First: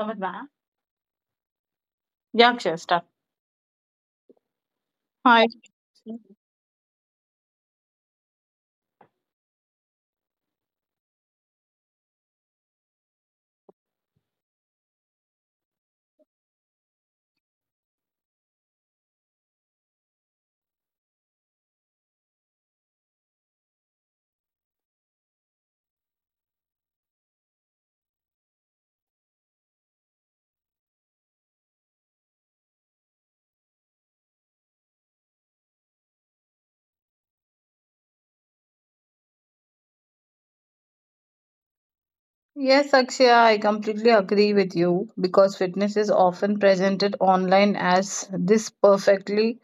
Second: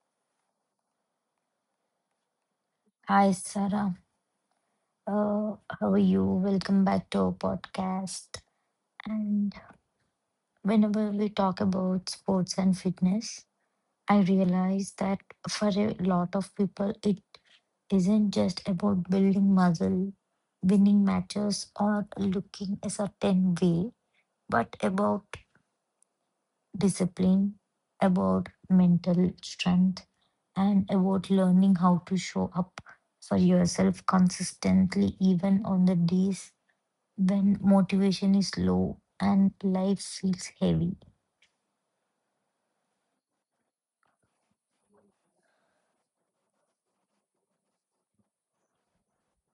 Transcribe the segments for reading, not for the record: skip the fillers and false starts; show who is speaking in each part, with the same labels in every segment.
Speaker 1: में आया yeah Akshay start
Speaker 2: Hi, Sarah.
Speaker 1: Hi.
Speaker 2: How are you? Welcome back to our podcast. And whenever we talk about sports and fitness, I realize that for a lot of people, it isn't just about building muscle, winning matches, or looking a certain way, but about discipline, about mental strength, and about learning how to show up for yourself consistently, even on the days when motivation is low and life feels heavy.
Speaker 1: Yes, Akshaya, I completely agree with you because fitness is often presented online as this perfectly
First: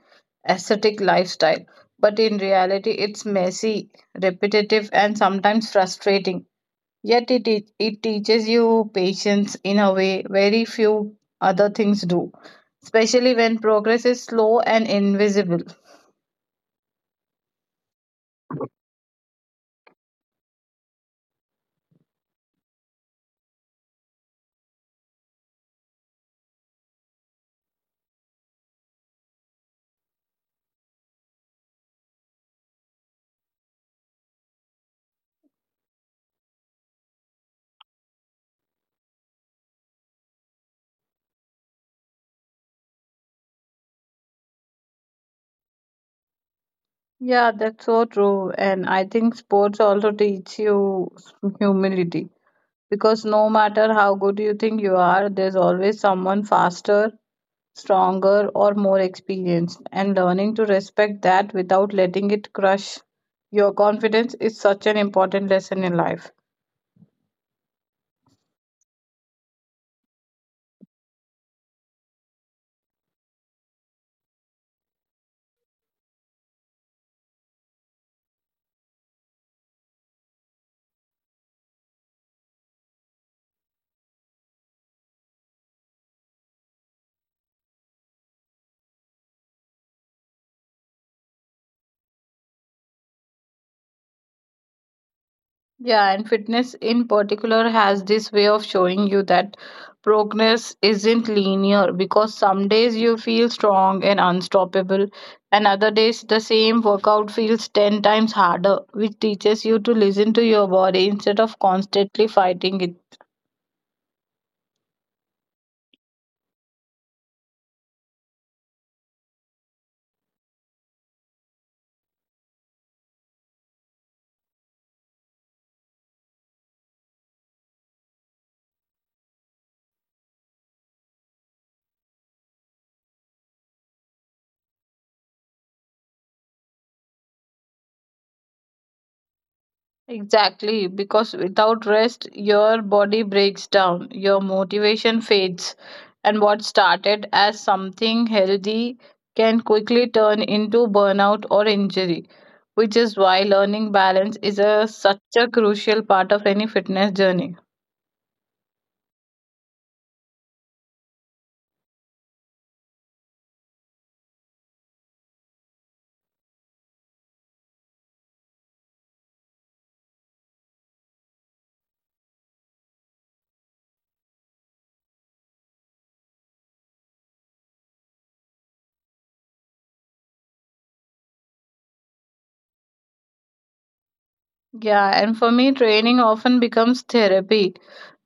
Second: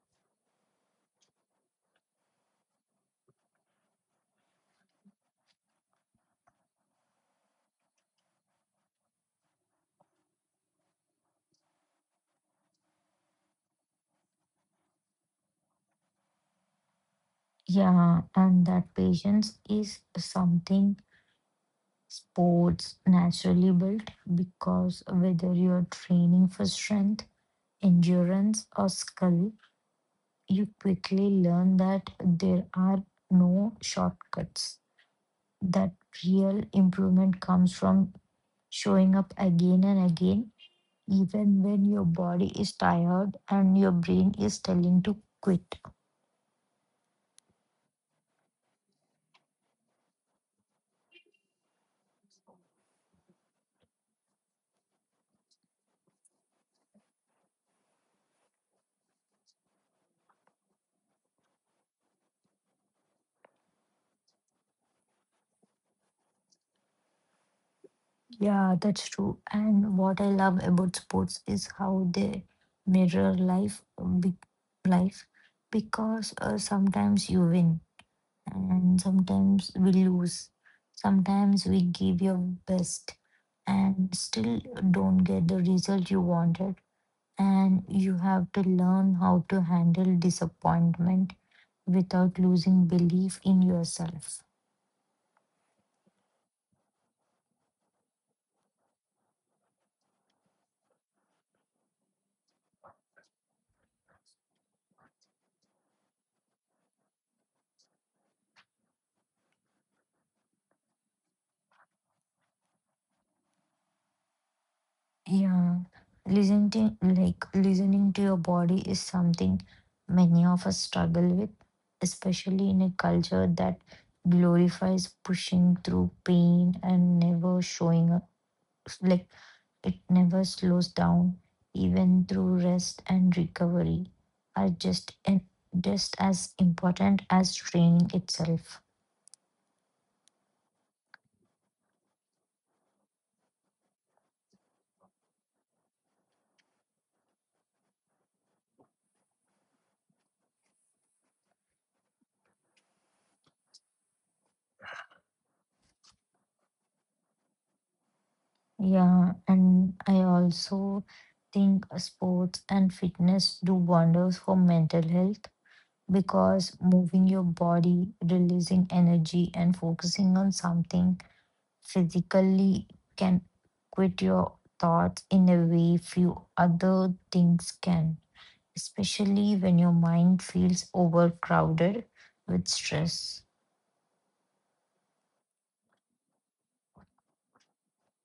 Speaker 1: aesthetic lifestyle. But in reality, it's messy, repetitive, and sometimes frustrating. Yet, it teaches you patience in a way very few other things do, especially when progress is slow and invisible.
Speaker 2: Yeah, and that patience is something sports naturally build because whether you're training for strength, endurance, or skill, you quickly learn that there are no shortcuts. That real improvement comes from showing up again and again, even when your body is tired and your brain is telling to quit.
Speaker 1: Yeah, that's so true. And I think sports also teach you humility because no matter how good you think you are, there's always someone faster, stronger, or more experienced. And learning to respect that without letting it crush your confidence is such an important lesson in life.
Speaker 2: Yeah, that's true. And what I love about sports is how they mirror lifelife, because sometimes you win and sometimes we lose. Sometimes we give your best and still don't get the result you wanted. And you have to learn how to handle disappointment without losing belief in yourself.
Speaker 1: Yeah, and fitness in particular has this way of showing you that progress isn't linear because some days you feel strong and unstoppable, and other days the same workout feels 10 times harder, which teaches you to listen to your body instead of constantly fighting it.
Speaker 2: Yeah, listening to your body is something many of us struggle with, especially in a culture that glorifies pushing through pain and never showing up. Like it never slows down, even through rest and recovery are just as important as training itself.
Speaker 1: Exactly, because without rest, your body breaks down, your motivation fades, and what started as something healthy can quickly turn into burnout or injury, which is why learning balance is such a crucial part of any fitness journey.
Speaker 2: Yeah, and I also think sports and fitness do wonders for mental health because moving your body, releasing energy, and focusing on something physically can quit your thoughts in a way few other things can, especially when your mind feels overcrowded with stress.
Speaker 1: Yeah, and for me, training often becomes therapy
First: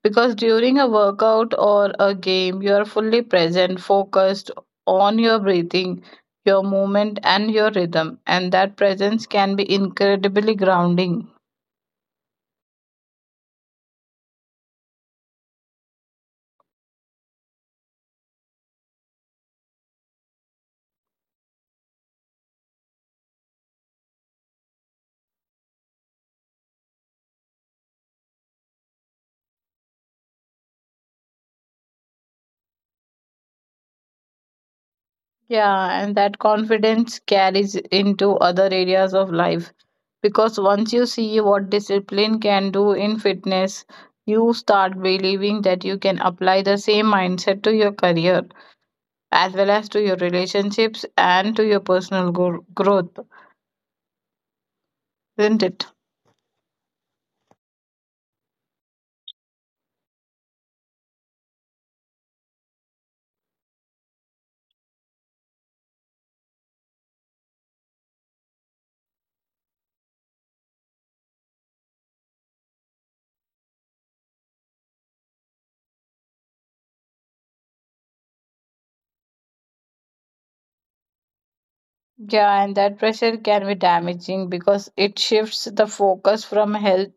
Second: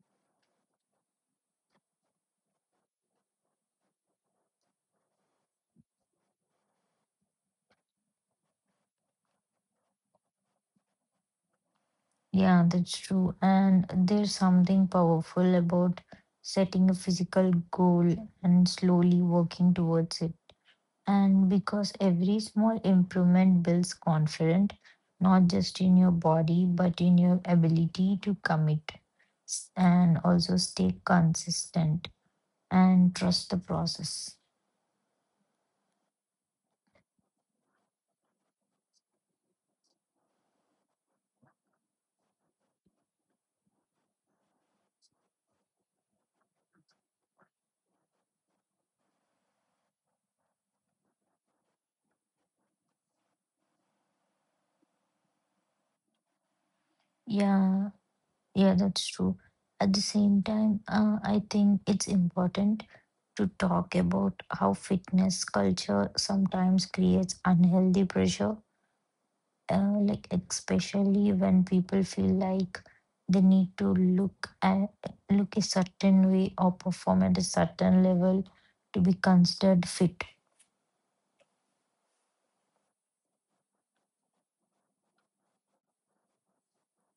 Speaker 1: because during a workout or a game, you are fully present, focused on your breathing, your movement, and your rhythm. And that presence can be incredibly grounding.
Speaker 2: Yeah, that's true. And there's something powerful about setting a physical goal and slowly working towards it And because every small improvement builds confidence, not just in your body, but in your ability to commit and also stay consistent and trust the process.
Speaker 1: Yeah, and that confidence carries into other areas of life because once you see what discipline can do in fitness, you start believing that you can apply the same mindset to your career, as well as to your relationships and to your personal growth, isn't it?
Speaker 2: Yeah, yeah, that's true. At the same time, I think it's important to talk about how fitness culture sometimes creates unhealthy pressure, like especially when people feel like they need to look a certain way or perform at a certain level to be considered fit.
Speaker 1: Yeah, and that pressure can be damaging because it shifts the focus from health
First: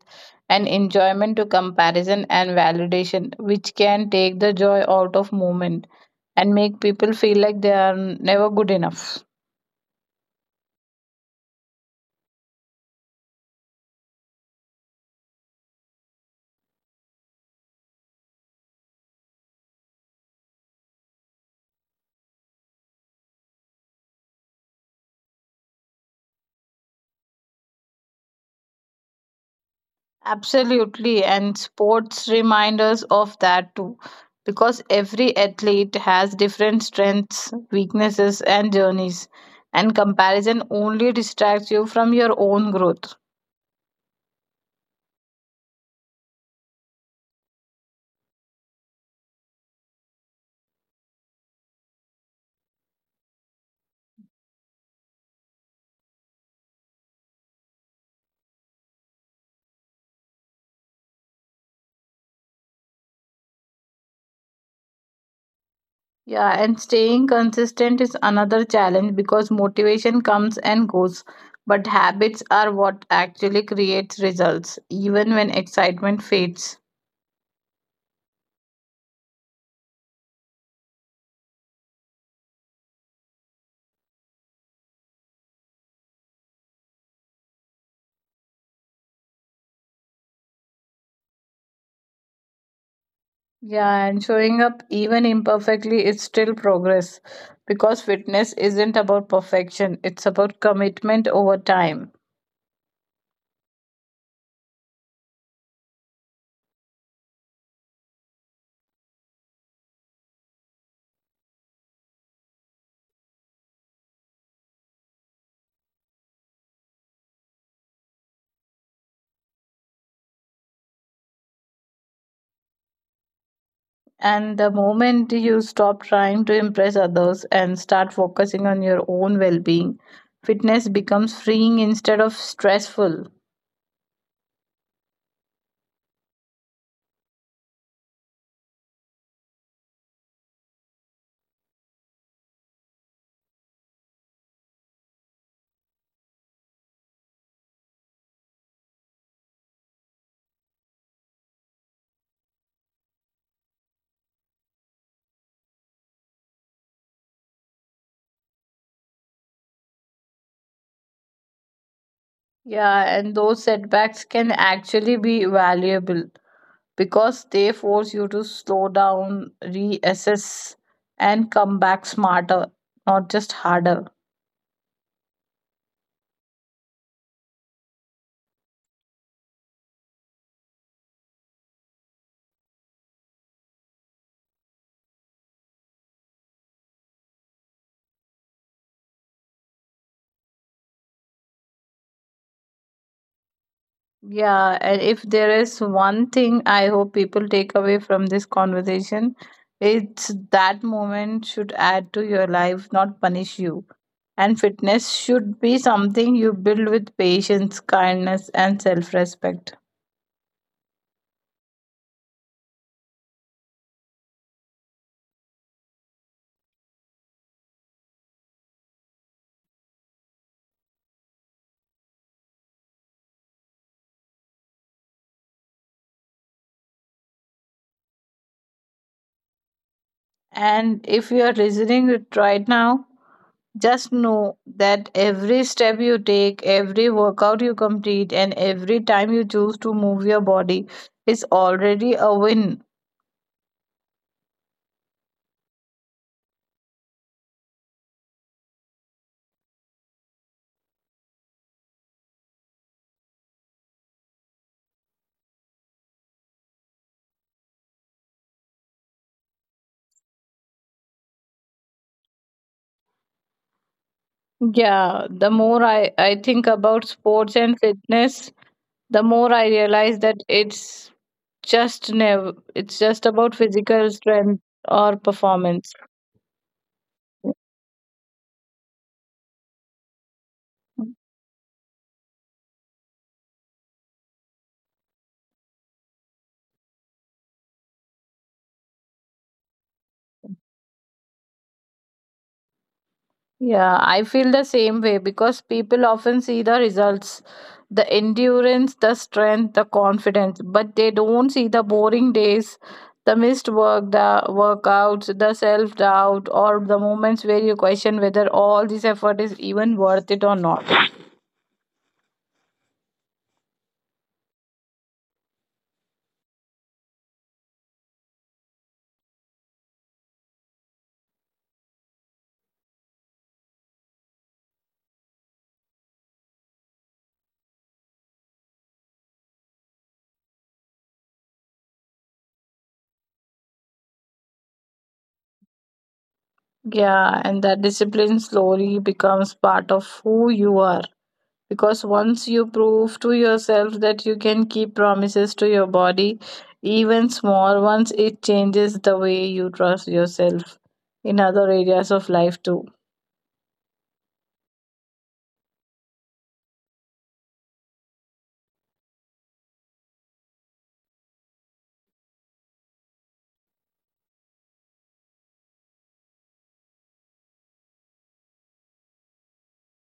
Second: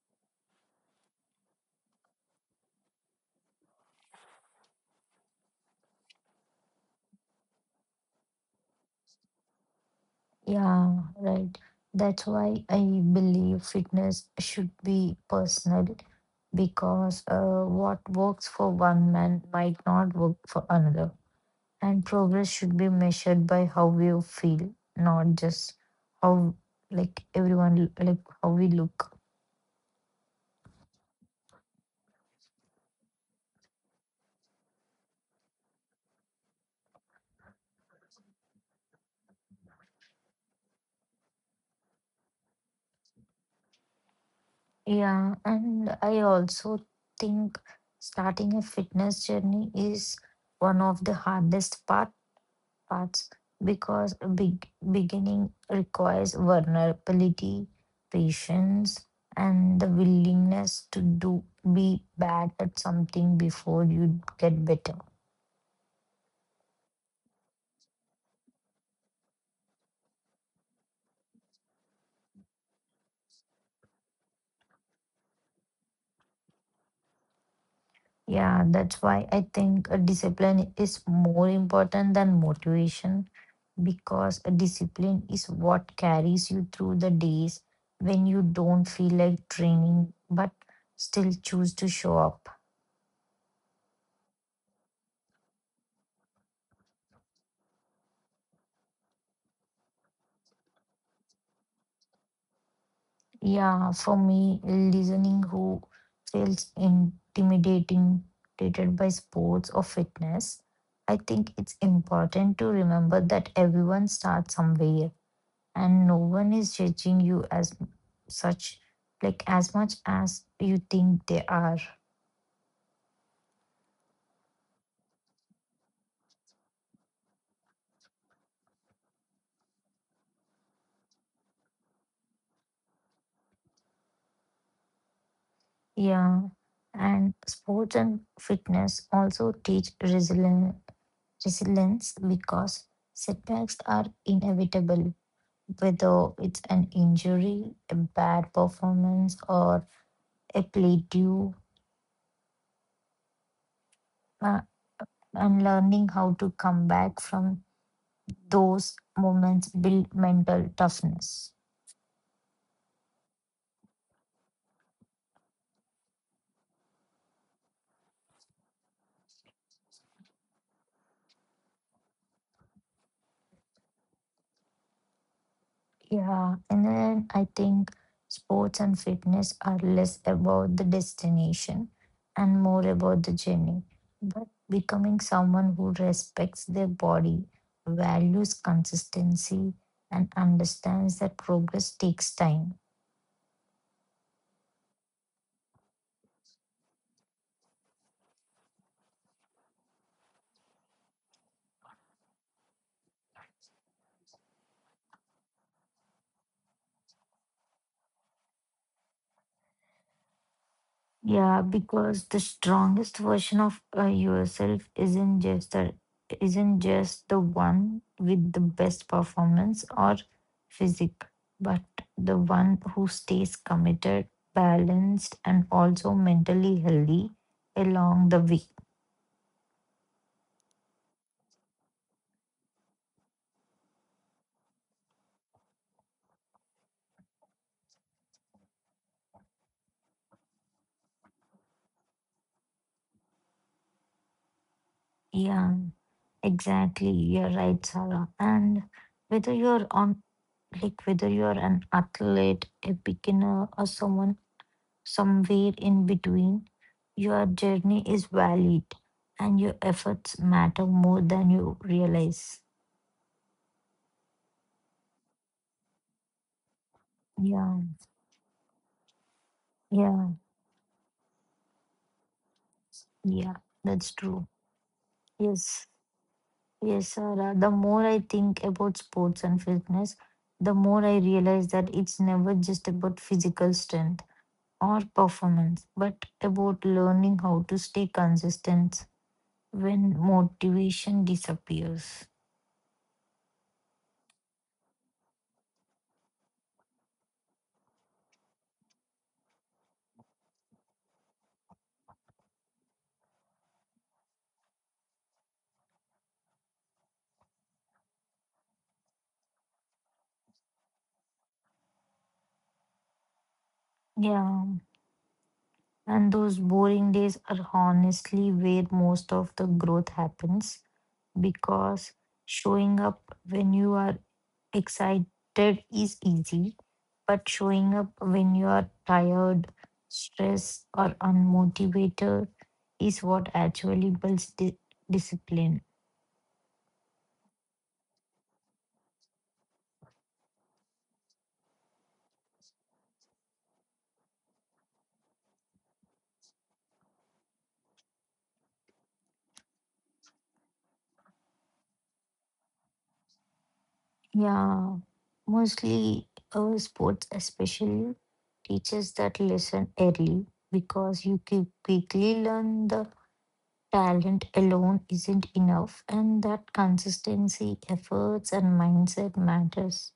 Speaker 1: and enjoyment to comparison and validation, which can take the joy out of movement and make people feel like they are never good enough.
Speaker 2: Yeah, right, that's why I believe fitness should be personal, because what works for one man might not work for another, and progress should be measured by how we feel, not just how, like everyone l- like how we look.
Speaker 1: Absolutely, and sports remind us of that too, because every athlete has different strengths, weaknesses, and journeys, and comparison only distracts you from your own growth.
Speaker 2: Yeah, and I also think starting a fitness journey is one of the hardest parts, because a big beginning requires vulnerability, patience, and the willingness to do be bad at something before you get better.
Speaker 1: Yeah, and staying consistent is another challenge because motivation comes and goes, but habits are what actually creates results, even when excitement fades.
Speaker 2: Yeah, that's why I think a discipline is more important than motivation, because a discipline is what carries you through the days when you don't feel like training but still choose to show up.
Speaker 1: Yeah, and showing up even imperfectly is still progress because fitness isn't about perfection, it's about commitment over time.
Speaker 2: Yeah, for me, listening who feels intimidated by sports or fitness, I think it's important to remember that everyone starts somewhere and no one is judging you as such, like as much as you think they are.
Speaker 1: And the moment you stop trying to impress others and start focusing on your own well being, fitness becomes freeing instead of stressful.
Speaker 2: Yeah, and sports and fitness also teach resilience, because setbacks are inevitable, whether it's an injury, a bad performance, or a play due. Uh, and learning how to come back from those moments build mental toughness.
Speaker 1: Yeah, and those setbacks can actually be valuable because they force you to slow down, reassess, and come back smarter, not just harder.
Speaker 2: Yeah, and then I think sports and fitness are less about the destination and more about the journey. But becoming someone who respects their body, values consistency, and understands that progress takes time.
Speaker 1: Yeah, and if there is one thing I hope people take away from this conversation, it's that moment should add to your life, not punish you. And fitness should be something you build with patience, kindness, and self respect.
Speaker 2: Yeah, because the strongest version of yourself isn't just the one with the best performance or physique, but the one who stays committed, balanced, and also mentally healthy along the way.
Speaker 1: And if you are listening it right now, just know that every step you take, every workout you complete, and every time you choose to move your body is already a win.
Speaker 2: Yeah, exactly. You're right, Sarah. And whether you're on like whether you're an athlete, a beginner, or someone somewhere in between, your journey is valid and your efforts matter more than you realize.
Speaker 1: Yeah, the more I think about sports and
Speaker 2: Yeah,
Speaker 1: fitness, the more I realize
Speaker 2: yeah,
Speaker 1: that it's just never it's just about
Speaker 2: yeah,
Speaker 1: physical
Speaker 2: that's true.
Speaker 1: strength or performance.
Speaker 2: Yes, yes, Sarah. The more I think about sports and fitness, the more I realize that it's never just about physical strength or performance, but about learning how to stay consistent when motivation disappears.
Speaker 1: Yeah, I feel the same way because people often see the results, the endurance, the strength, the confidence, but they don't see the boring days, the missed work, the workouts, the self doubt, or the moments where you question whether all this effort is even worth it or not.
Speaker 2: Yeah, and those boring days are honestly where most of the growth happens, because showing up when you are excited is easy, but showing up when you are tired, stressed, or unmotivated is what actually builds discipline.
Speaker 1: Yeah, and that discipline slowly becomes part of who you are. Because once you prove to yourself that you can keep promises to your body, even small ones, it changes the way you trust yourself in other areas of life too.
Speaker 2: Yeah, mostly sports especially teaches that lesson early, because you can quickly learn the talent alone isn't enough, and that consistency efforts and mindset matters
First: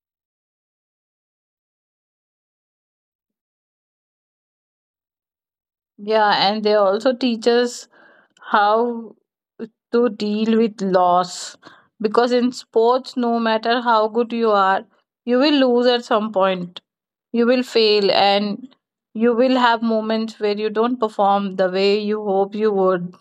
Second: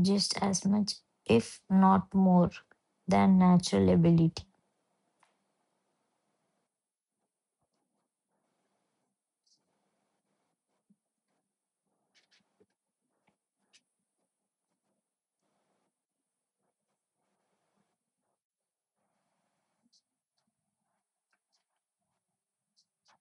Speaker 2: just as much, if not more, than natural ability.
Speaker 1: Yeah, and they also teach us how to deal with loss, because in sports, no matter how good you are, you will lose at some point, you will fail, and you will have moments where you don't perform the way you hope you would.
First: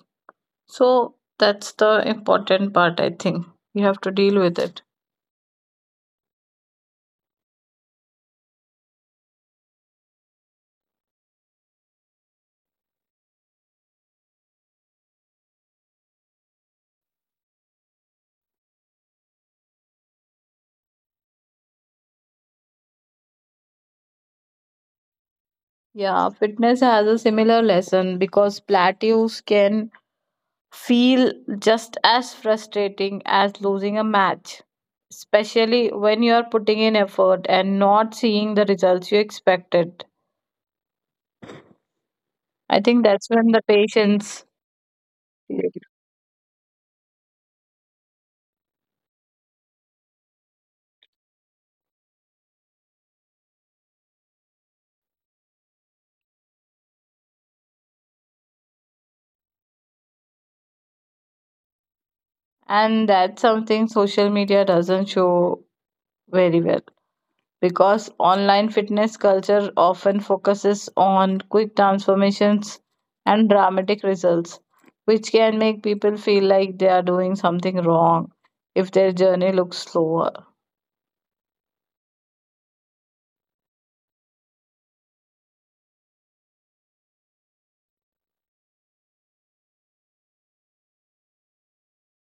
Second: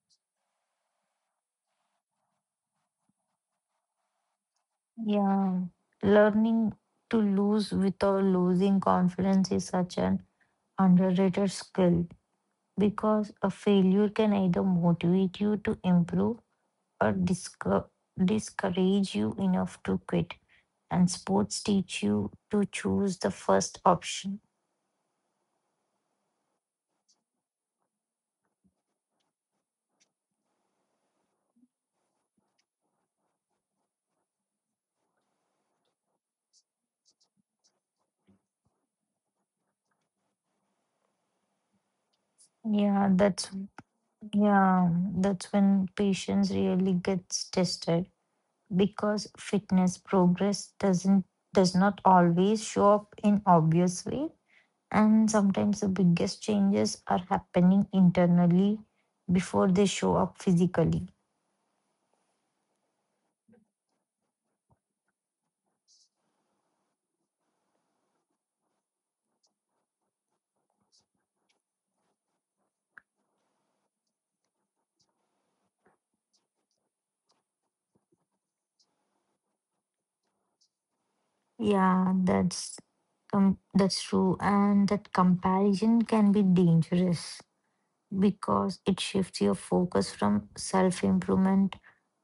Speaker 1: So that's the important part, I think. You have to deal with it.
Speaker 2: Yeah, learning to lose without losing confidence is such an underrated skill, because a failure can either motivate you to improve or discourage you enough to quit, and sports teach you to choose the first option.
Speaker 1: Yeah, fitness has a similar lesson because plateaus can feel just as frustrating as losing a match, especially when you are putting in effort and not seeing the results you expected. I think
Speaker 2: Yeah,
Speaker 1: that's when the patience,
Speaker 2: yeah, that's when patience really gets tested, because fitness progress doesn't does not always show up in obvious way, and sometimes the biggest changes are happening internally before they show up physically.
Speaker 1: and that's something social media doesn't show very well, because online fitness culture often focuses on quick transformations and dramatic results, which can make people feel like they are doing something wrong if their journey looks slower.
Speaker 2: Yeah, that's, that's true, and that comparison can be dangerous because it shifts your focus from self-improvement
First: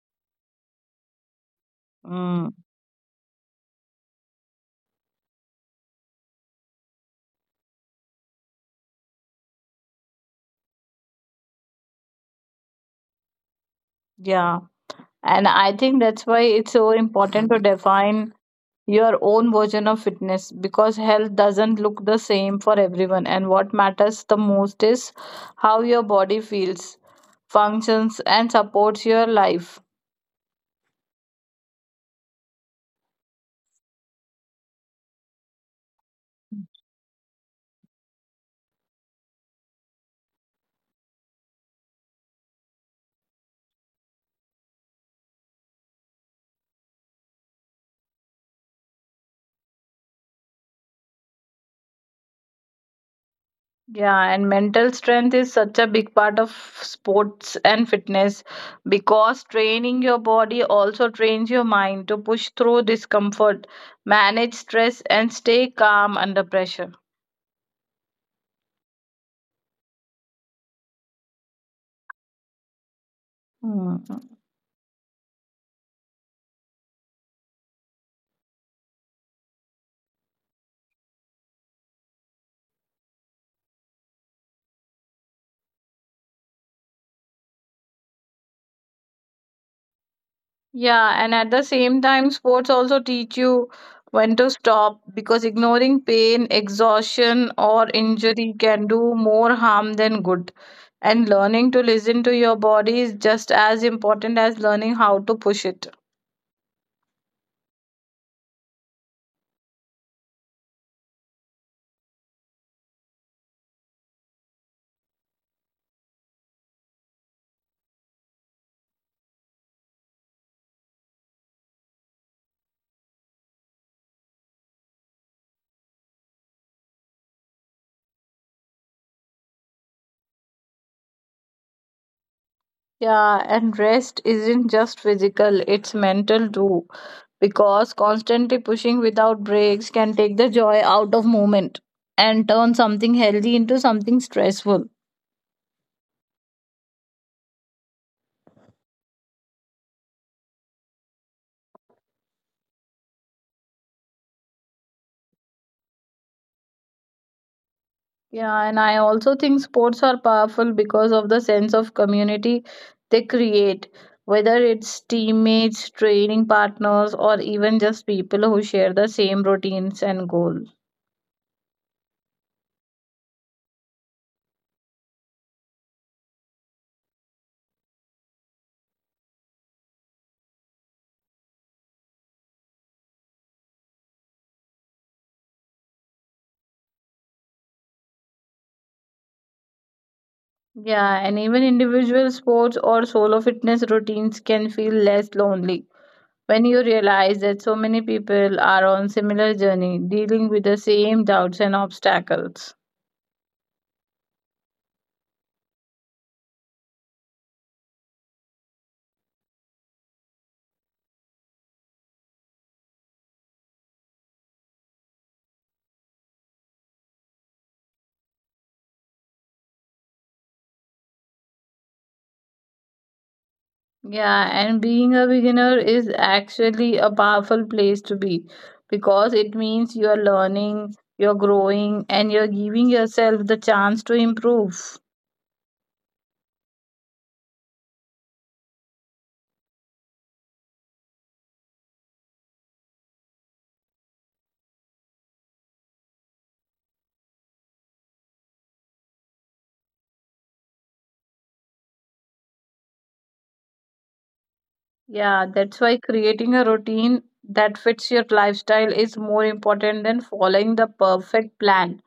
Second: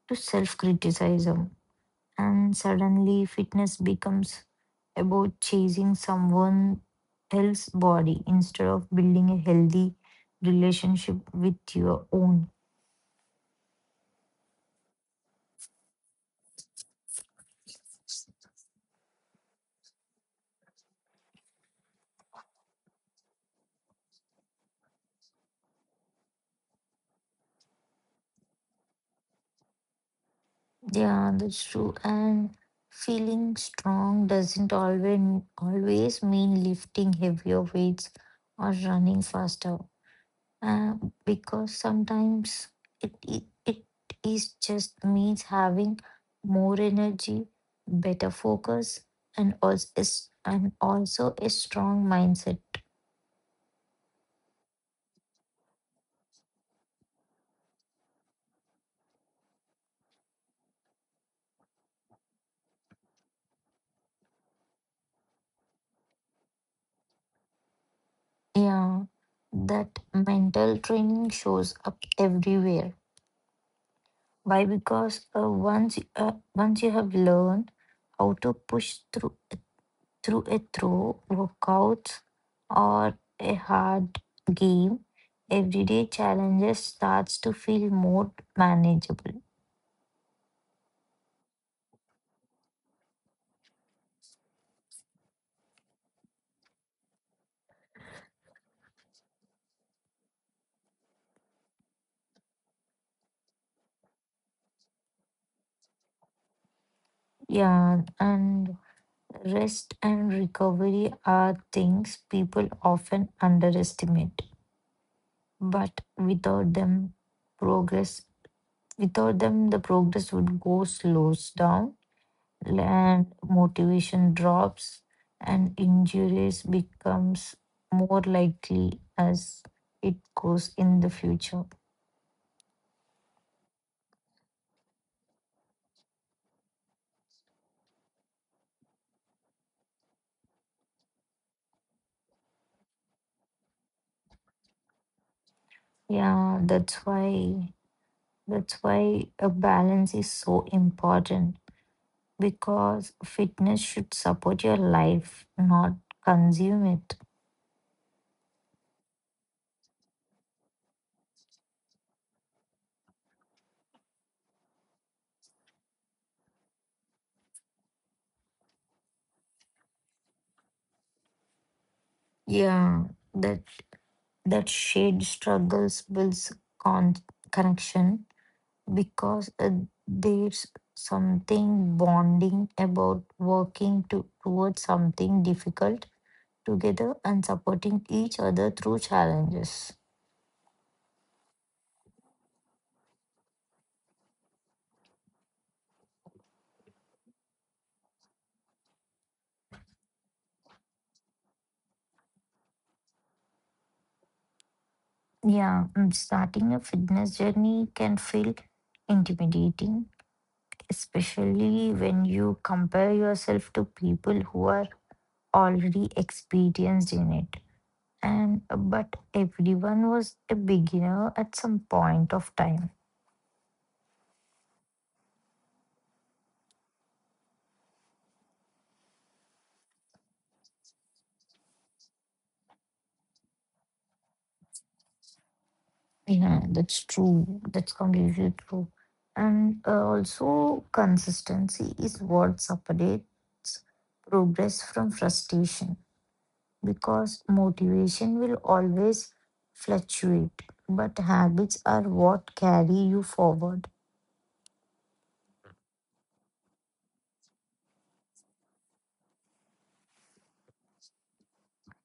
Speaker 2: to self-criticism, and
Speaker 1: Mm.
Speaker 2: suddenly fitness becomes about chasing someone else's body instead of building a healthy relationship with your own.
Speaker 1: Yeah, and I think that's why it's so important to define your own version of fitness because health doesn't look the same for everyone. And what matters the most is how your body feels, functions, and supports your life.
Speaker 2: Yeah, that's true. And feeling strong doesn't always mean lifting heavier weights or running faster. uh, because sometimes it is just means having more energy, better focus, and also a strong mindset.
Speaker 1: Yeah, and mental strength is such a big part of sports and fitness because training your body also trains your mind to push through discomfort, manage stress, and stay calm under pressure.
Speaker 2: Yeah, that mental training shows up everywhere.
Speaker 1: Hmm.
Speaker 2: Why? Because once you have learned how to push through a throw, workouts, or a hard game, everyday challenges starts to feel more manageable.
Speaker 1: Yeah, and at the same time, sports also teach you when to stop because ignoring pain, exhaustion, or injury can do more harm than good. And learning to listen to your body is just as important as learning how to push it.
Speaker 2: Yeah, and rest and recovery are things people often underestimate, but without them, progress the progress would go slows down, and motivation drops and injuries becomes more likely as it goes in the future.
Speaker 1: Yeah, and rest isn't just physical, it's mental too, because constantly pushing without breaks can take the joy out of movement and turn something healthy into something stressful.
Speaker 2: Yeah, that's why a balance is so important, because fitness should support your life, not consume it.
Speaker 1: Yeah, and I also think sports are powerful because of the sense of community they create, whether it's teammates, training partners, or even just people who share the same routines and goals.
Speaker 2: Yeah, that that shared struggles builds con- connection, because there's something bonding about working towards something difficult together and supporting each other through challenges.
Speaker 1: Yeah, and even individual sports or solo fitness routines can feel less lonely when you realize that so many people are on similar journey dealing with the same doubts and obstacles.
Speaker 2: Yeah, starting a fitness journey can feel intimidating, especially when you compare yourself to people who are already experienced in it. And but everyone was a beginner at some point of time.
Speaker 1: Yeah, and being a beginner is actually a powerful place to be because it means you are learning, you're growing, and you're giving yourself the chance to improve.
Speaker 2: Yeah, that's true. That's completely true. And also, consistency is what separates progress from frustration, because motivation will always fluctuate, but habits are what carry you forward.
Speaker 1: Yeah, that's why creating a routine that fits your lifestyle is more important than following the perfect plan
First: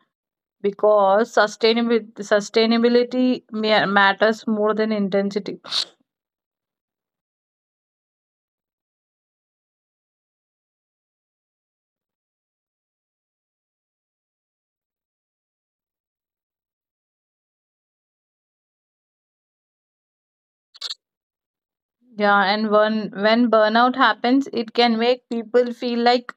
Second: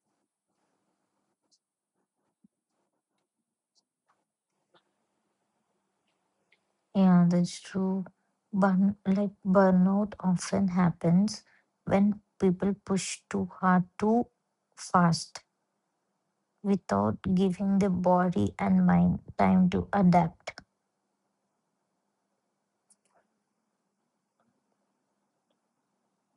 Speaker 1: because sustainability matters more than intensity.
Speaker 2: Yeah, that's true. Burnout often happens when people push too hard too fast without giving the body and mind time to adapt.
Speaker 1: Yeah, and when burnout happens, it can make people feel like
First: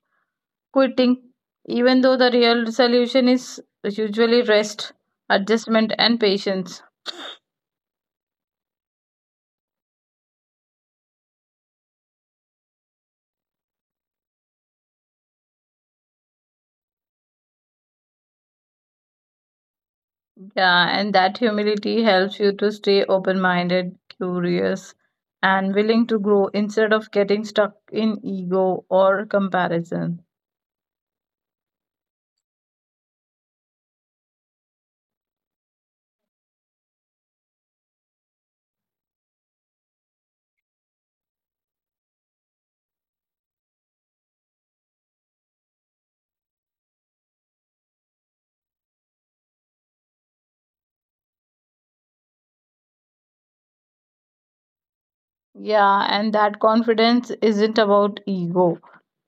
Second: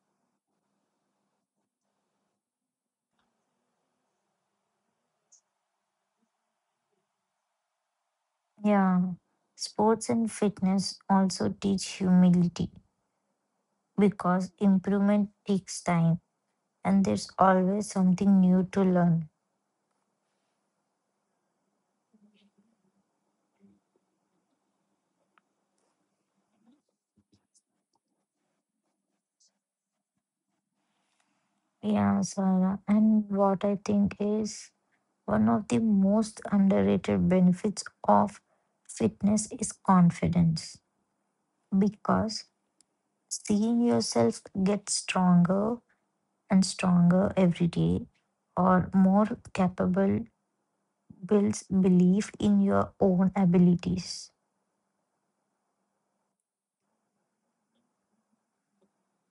Speaker 1: quitting, even though the real solution is usually rest, adjustment, and patience.
Speaker 2: Yeah, sports and fitness also teach humility, because improvement takes time and there's always something new to learn.
Speaker 1: Yeah, and that humility helps you to stay open minded, curious, and willing to grow instead of getting stuck in ego or comparison.
Speaker 2: Yeah, Sarah. And what I think is one of the most underrated benefits of fitness is confidence, because seeing yourself get stronger and stronger every day or more capable builds belief in your own abilities.
Speaker 1: Yeah, and that confidence isn't about ego,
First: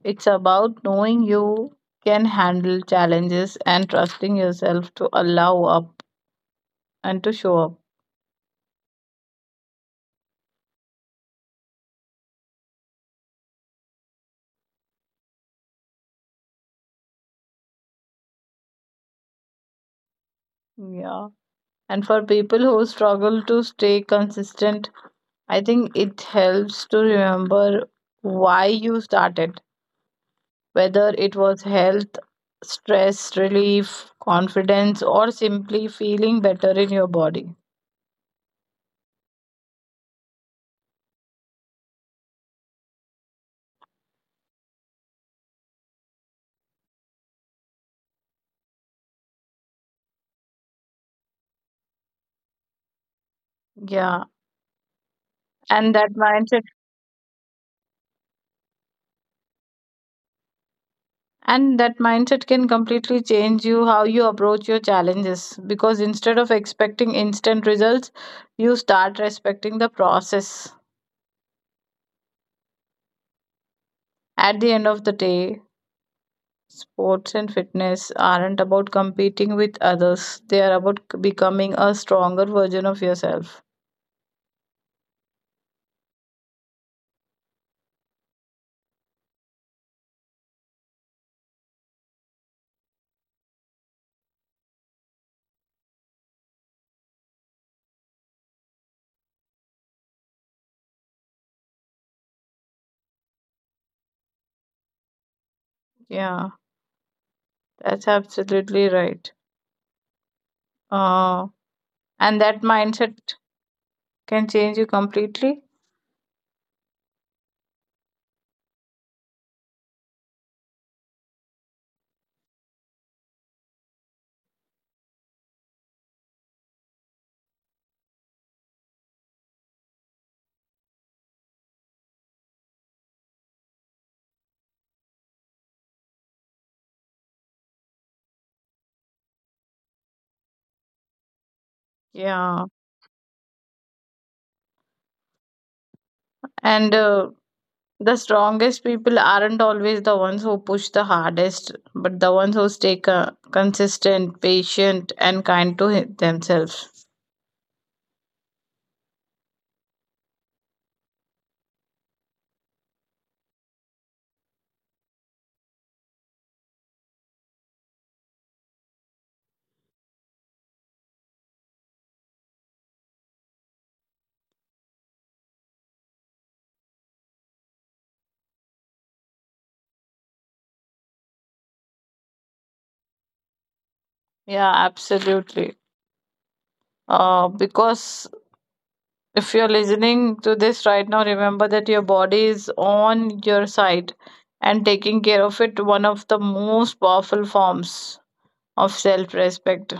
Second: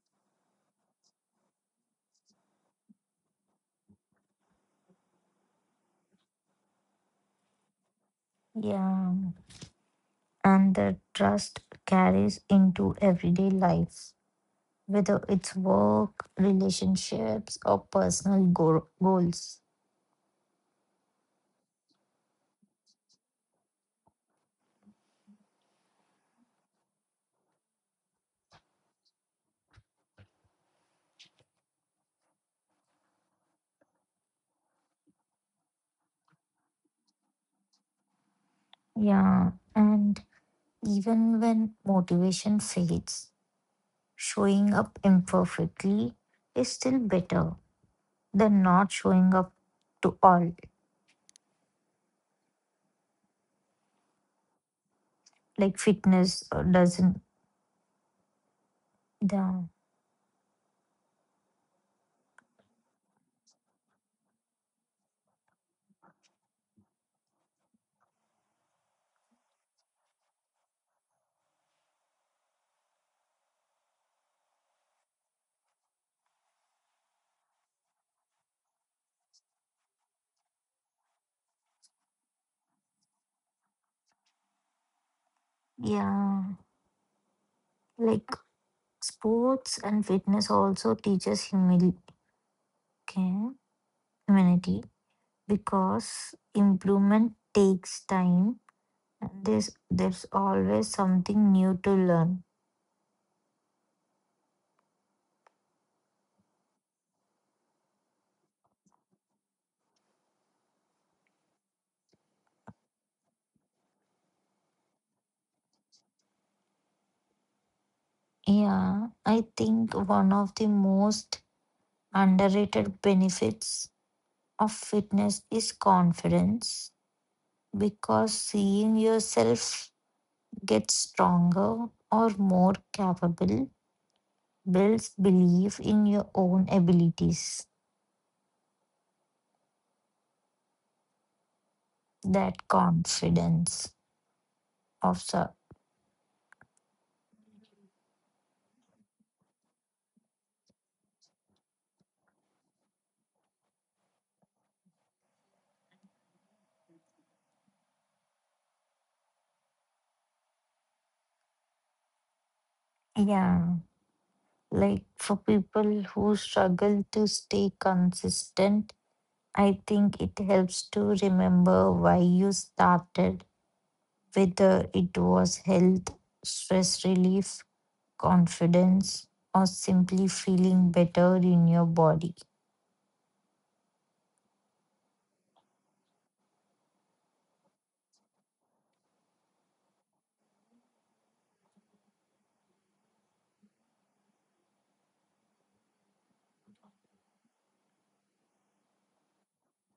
Speaker 1: it's about knowing you can handle challenges and trusting yourself to allow up and to show up.
Speaker 2: Yeah. And the trust carries into everyday life, whether it's work, relationships, or personal goals.
Speaker 1: Yeah. And for people who struggle to stay consistent, I think it helps to remember why you started, whether it was health, stress relief, confidence, or simply feeling better in your body.
Speaker 2: Yeah. And even when motivation fades, showing up imperfectly is still better than not showing up to all,
Speaker 1: Yeah,
Speaker 2: like
Speaker 1: and that
Speaker 2: fitness
Speaker 1: mindset
Speaker 2: doesn't. Yeah,
Speaker 1: and that mindset can completely change you how you approach your challenges because instead of expecting instant results, you start respecting the process. At the end of the day, sports and fitness aren't about competing with others, they are about becoming a stronger version of yourself.
Speaker 2: yeah. Like sports and fitness also teaches humanity, because improvement takes time and there's always something new to learn.
Speaker 1: Yeah, that's absolutely right. Uh, and that mindset can change you completely.
Speaker 2: Yeah, I think one of the most underrated benefits of fitness is confidence, because seeing yourself get stronger or more capable builds belief in your own abilities.
Speaker 1: Yeah.
Speaker 2: That confidence of the,
Speaker 1: And the strongest people aren't always the ones who push the hardest, but the ones who stay consistent, patient, and kind to themselves.
Speaker 2: yeah, like for people who struggle to stay consistent, I think it helps to remember why you started, whether it was health, stress relief, confidence, or simply feeling better in your body.
Speaker 1: Yeah, absolutely. Because if you're listening to this right now, remember that your body is on your side and taking care of it, one of the most powerful forms of self respect.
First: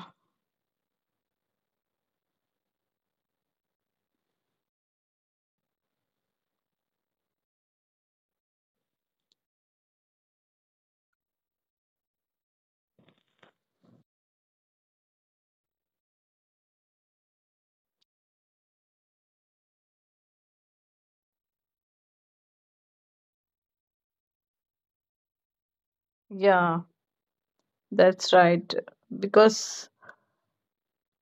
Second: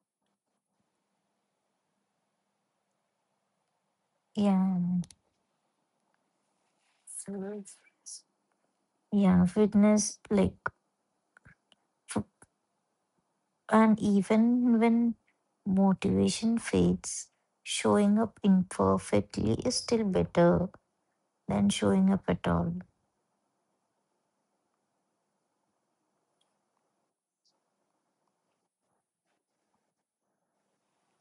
Speaker 2: Yeah. So yeah, fitness like. And even when motivation fades, showing up imperfectly is still better than showing up at all.
Speaker 1: Yeah, that's right. Because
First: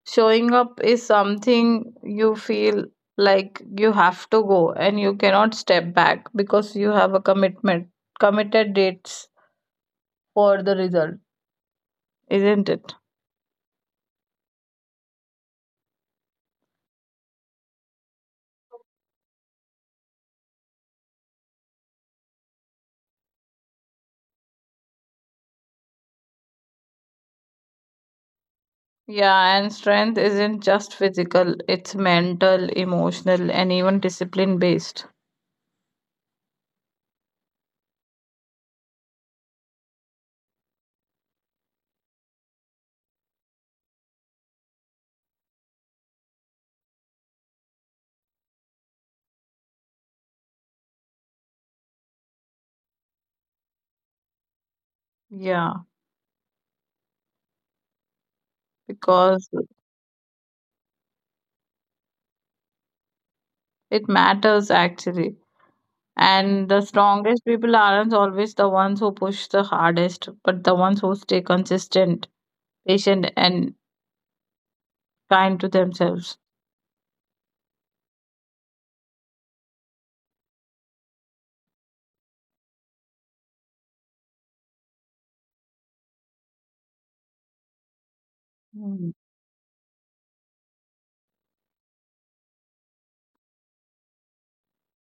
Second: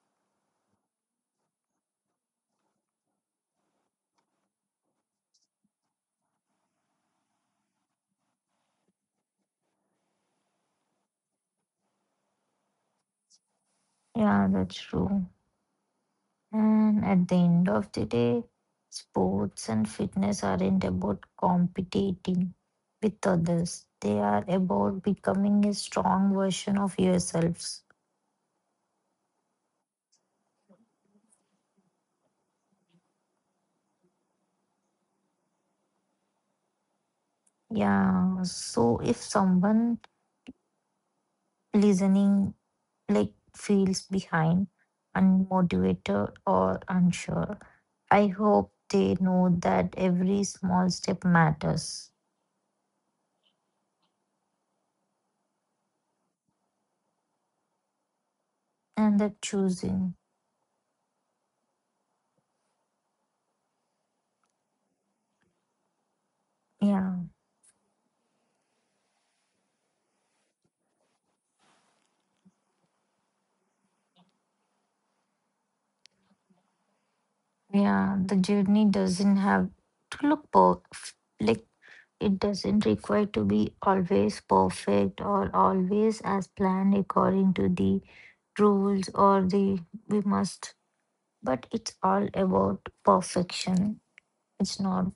Speaker 1: showing up is something you feel like you have to go and you cannot step back because you have a commitment, committed dates for the result, isn't it?
Speaker 2: Yeah, that's true. And at the end of the day, sports and fitness aren't about competing with others, they are about becoming a strong version of yourselves.
Speaker 1: Yeah, and strength isn't just physical, it's mental, emotional, and even discipline based.
Speaker 2: Yeah, so if someone listening like feels behind, unmotivated, or unsure. I hope they know that every small step matters
Speaker 1: Yeah,
Speaker 2: and that
Speaker 1: because
Speaker 2: choosing,
Speaker 1: it matters actually. And the
Speaker 2: yeah,
Speaker 1: strongest people aren't always the ones who push the hardest, but the ones who stay consistent, patient, and kind to themselves.
Speaker 2: yeah, the journey doesn't have to look perfect. Like it doesn't require to be always perfect or always as planned according to the rules
Speaker 1: Mm.
Speaker 2: or the we must. But it's all about perfection. It's not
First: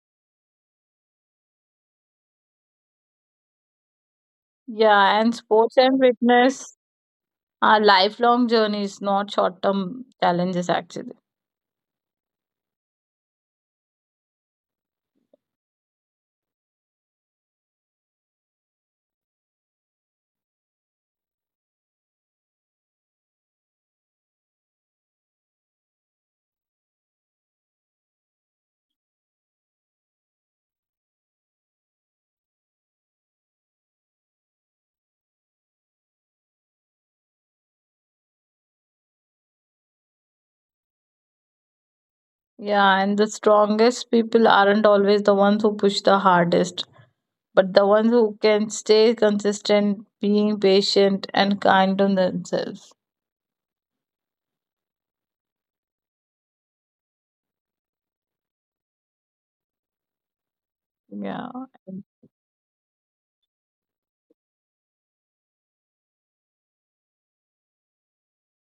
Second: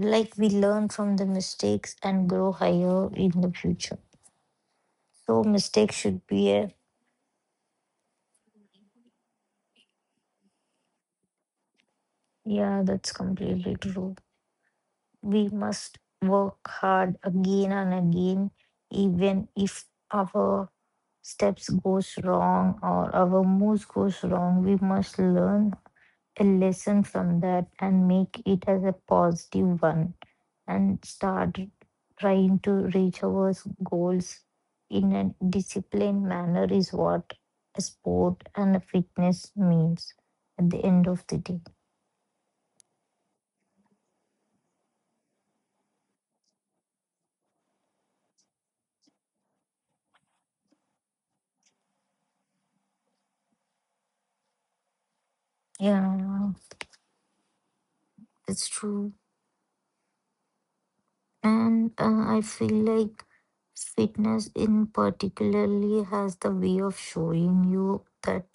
Speaker 2: like we learn from the mistakes and grow higher in the future.
Speaker 1: Yeah, and
Speaker 2: So
Speaker 1: sports
Speaker 2: mistakes
Speaker 1: and
Speaker 2: should be a,
Speaker 1: fitness are lifelong journeys, not short term challenges actually.
Speaker 2: yeah, that's completely true. We must work hard again and again, even if our steps goes wrong or our moves goes wrong. We must learn a lesson from that and make it as a positive one and start trying to reach our goals in a disciplined manner is what a sport and a fitness means at the end of the day.
Speaker 1: Yeah, and the strongest people aren't always the ones who push the hardest, but the ones who can stay consistent, being patient and kind on themselves.
Speaker 2: Yeah, it's true.
Speaker 1: Yeah.
Speaker 2: And I feel like fitness in particularly has the way of showing you that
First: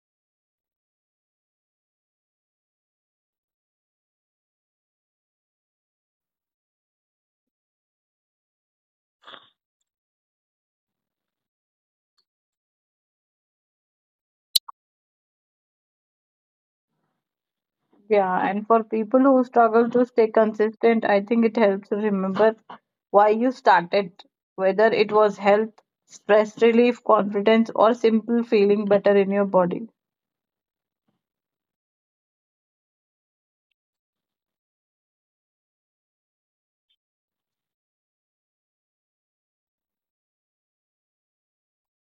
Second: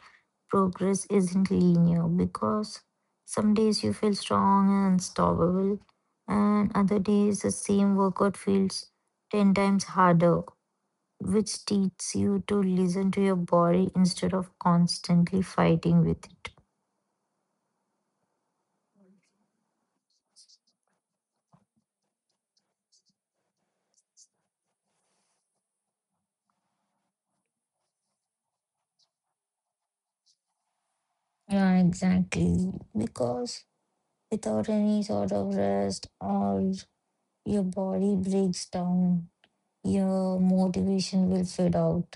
Speaker 2: progress isn't linear, because some days you feel strong and unstoppable, and other days the same workout feels 10 times harder, which teaches you to listen to your body instead of constantly fighting with it.
Speaker 1: Yeah, and for people who struggle to stay consistent, I think it helps to remember why you started, whether it was health, stress relief, confidence, or simple feeling better in your body.
Speaker 2: Yeah, exactly. Because without any sort of rest or your body breaks down, your motivation will fade out,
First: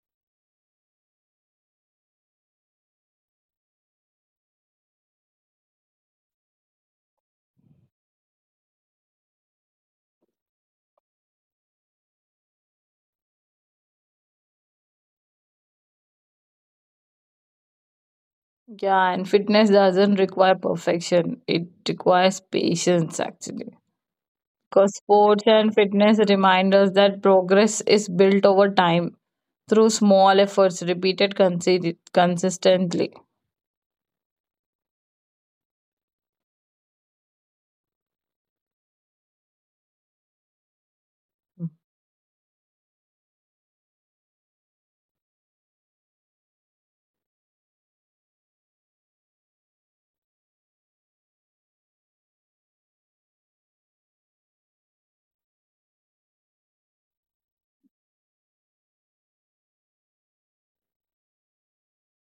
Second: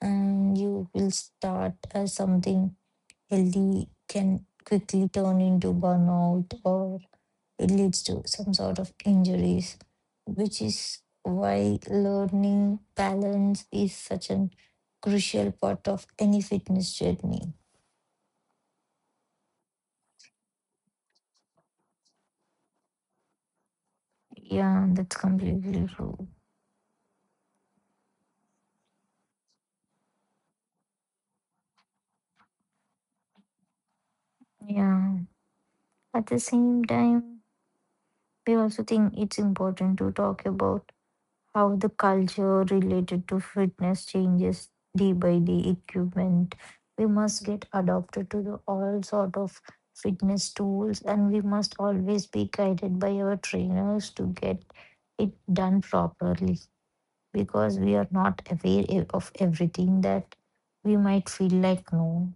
Speaker 2: and you will start as something healthy can quickly turn into burnout or it leads to some sort of injuries, which is why learning balance is such an crucial part of any fitness journey.
Speaker 1: Yeah, and fitness doesn't require perfection, it requires patience actually.
Speaker 2: Yeah,
Speaker 1: 'Cause
Speaker 2: that's
Speaker 1: sports and
Speaker 2: completely
Speaker 1: fitness
Speaker 2: true.
Speaker 1: remind us that progress is built over time through small efforts repeated consistently.
Speaker 2: Yeah. At the same time, we also think it's important to talk about how the culture related to fitness changes day by day equipment, we must get adopted to the all sort of fitness tools, and we must always be guided by our trainers to get it done properly, because we are not aware of everything that we might feel like no,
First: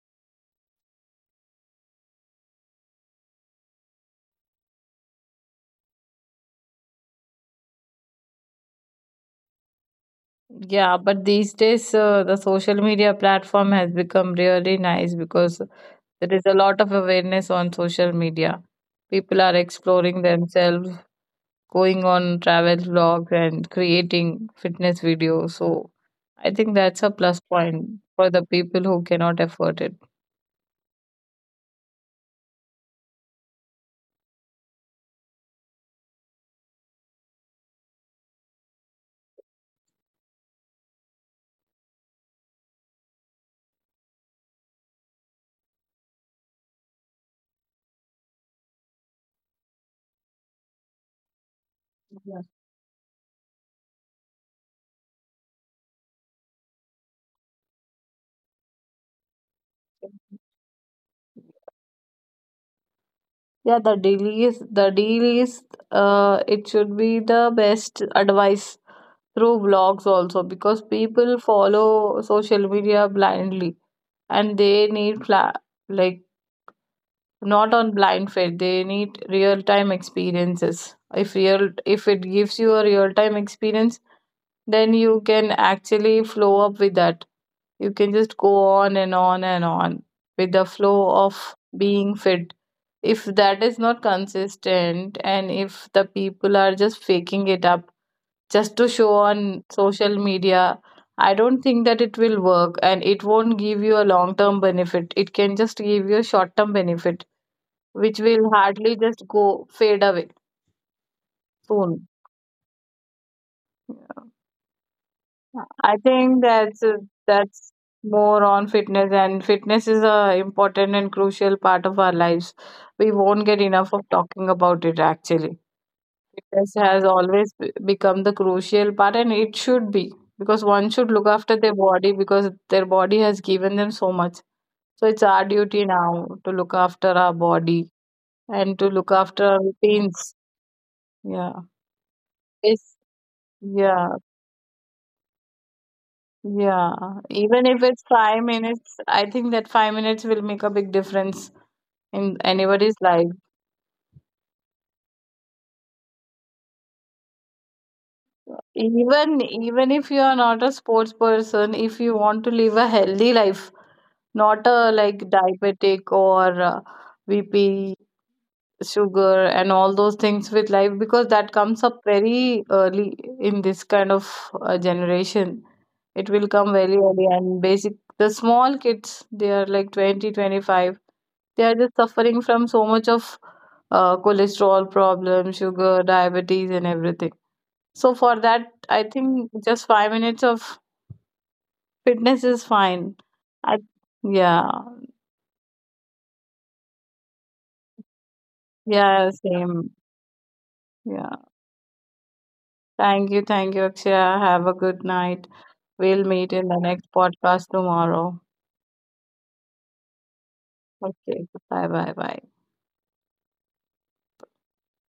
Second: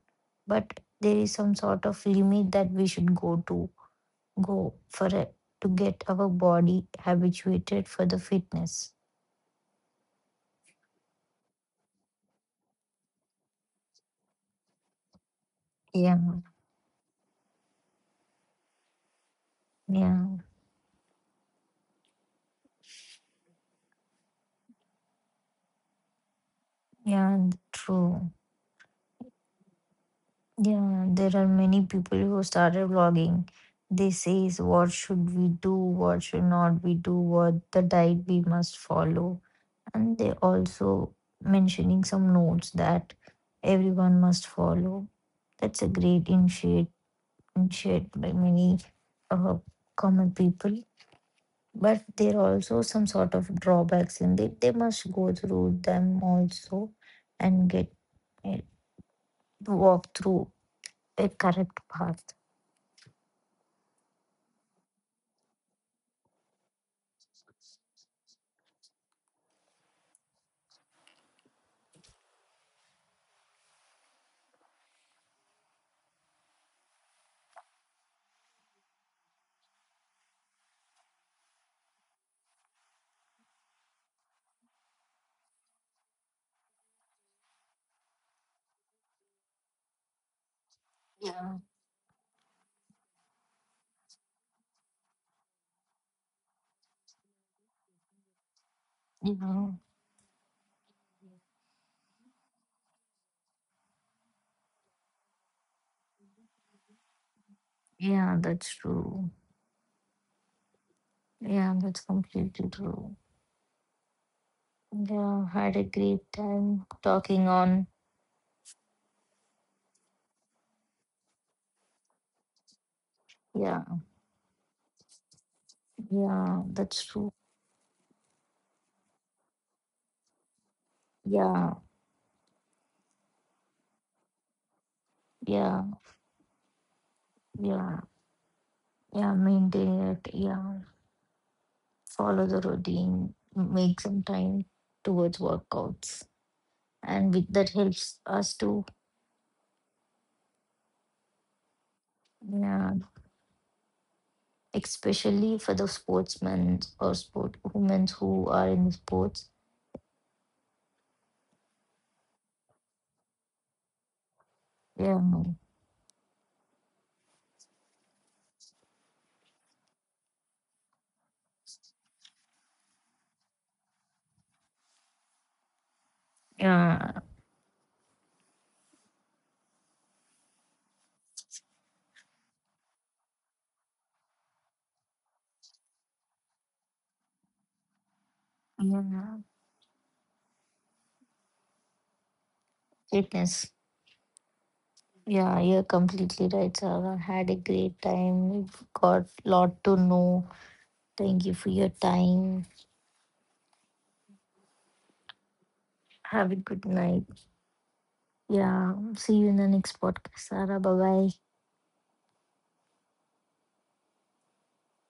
Speaker 2: but there is some sort of limit that we should go to go for it to get our body habituated for the fitness.
Speaker 1: Yeah, but these days the social media platform has become really nice because
Speaker 2: Yeah.
Speaker 1: there is a lot of awareness on social media. People are exploring
Speaker 2: Yeah,
Speaker 1: themselves, going on travel vlogs, and creating fitness videos. So I think that's a
Speaker 2: yeah,
Speaker 1: plus point for
Speaker 2: true.
Speaker 1: the people who cannot afford it.
Speaker 2: Yeah, there are many people who started vlogging. They says what should we do, what should not we do, what the diet we must follow. And they also mentioning some notes that everyone must follow. That's a great initiate by many uh, common people. But there
Speaker 1: Yeah.
Speaker 2: are also some sort of drawbacks in it. They must go through them also and get walk through a correct path.
Speaker 1: Yeah, the deal is the deal is, it should be the best advice through vlogs also, because people follow social media blindly and they need like, not on blind faith, they need real time experiences. If real, if it gives you a real time experience, then you can actually flow up with that. You can just go on and on and on with the flow of
Speaker 2: Yeah,
Speaker 1: being fit. If that is not consistent and if the people are just faking it up just to show
Speaker 2: you
Speaker 1: on
Speaker 2: know,
Speaker 1: social media, I don't think that it will work and it won't give you a long term benefit. It can just give you a short term benefit which
Speaker 2: yeah,
Speaker 1: will
Speaker 2: that's
Speaker 1: hardly just
Speaker 2: true.
Speaker 1: go fade away
Speaker 2: Yeah, that's
Speaker 1: soon.
Speaker 2: completely true. Yeah, had a
Speaker 1: I
Speaker 2: great
Speaker 1: think that's
Speaker 2: time talking
Speaker 1: that's
Speaker 2: on.
Speaker 1: more on fitness, and fitness is a important and crucial part of our lives. We won't get
Speaker 2: Yeah,
Speaker 1: enough of talking about it actually.
Speaker 2: yeah,
Speaker 1: Fitness has
Speaker 2: that's true.
Speaker 1: always become the crucial part, and it should be because one should look after their
Speaker 2: Yeah,
Speaker 1: body because their body has given them so much. So it's our duty
Speaker 2: yeah,
Speaker 1: now to look after our body
Speaker 2: yeah,
Speaker 1: and to look
Speaker 2: yeah,
Speaker 1: after our
Speaker 2: maintain it.
Speaker 1: routines.
Speaker 2: Yeah,
Speaker 1: Yeah.
Speaker 2: follow the
Speaker 1: It's,
Speaker 2: routine, make
Speaker 1: yeah.
Speaker 2: some time towards workouts.
Speaker 1: Yeah.
Speaker 2: And with,
Speaker 1: Even
Speaker 2: that
Speaker 1: if it's
Speaker 2: helps
Speaker 1: five
Speaker 2: us to,
Speaker 1: minutes, I think that 5 minutes will make a big difference in
Speaker 2: yeah,
Speaker 1: anybody's life.
Speaker 2: especially for the sportsmen or sport women who are in
Speaker 1: Even
Speaker 2: sports.
Speaker 1: even if you are not a sports person, if you want to live a healthy life, not a like
Speaker 2: Yeah.
Speaker 1: diabetic or BP, sugar, and all those things with life, because that comes up very early in this kind of generation. It will come very
Speaker 2: Yeah,
Speaker 1: early, and basic the small kids, they are like 20-25. They are just suffering from so much of cholesterol problem, sugar, diabetes, and everything. So for that, I
Speaker 2: yeah,
Speaker 1: think just 5 minutes of fitness is fine.
Speaker 2: fitness.
Speaker 1: I, yeah,
Speaker 2: Yeah, you're completely right, Sarah. Had a great time. We got
Speaker 1: yeah,
Speaker 2: lot
Speaker 1: same.
Speaker 2: to know.
Speaker 1: Yeah.
Speaker 2: Thank you for your time.
Speaker 1: Thank you, Akshaya. Have a good night. We'll meet
Speaker 2: Have a
Speaker 1: in the
Speaker 2: good
Speaker 1: next
Speaker 2: night.
Speaker 1: podcast tomorrow.
Speaker 2: Yeah, see you in the next podcast, Sarah. Bye bye.
Speaker 1: Okay. Bye, bye, bye.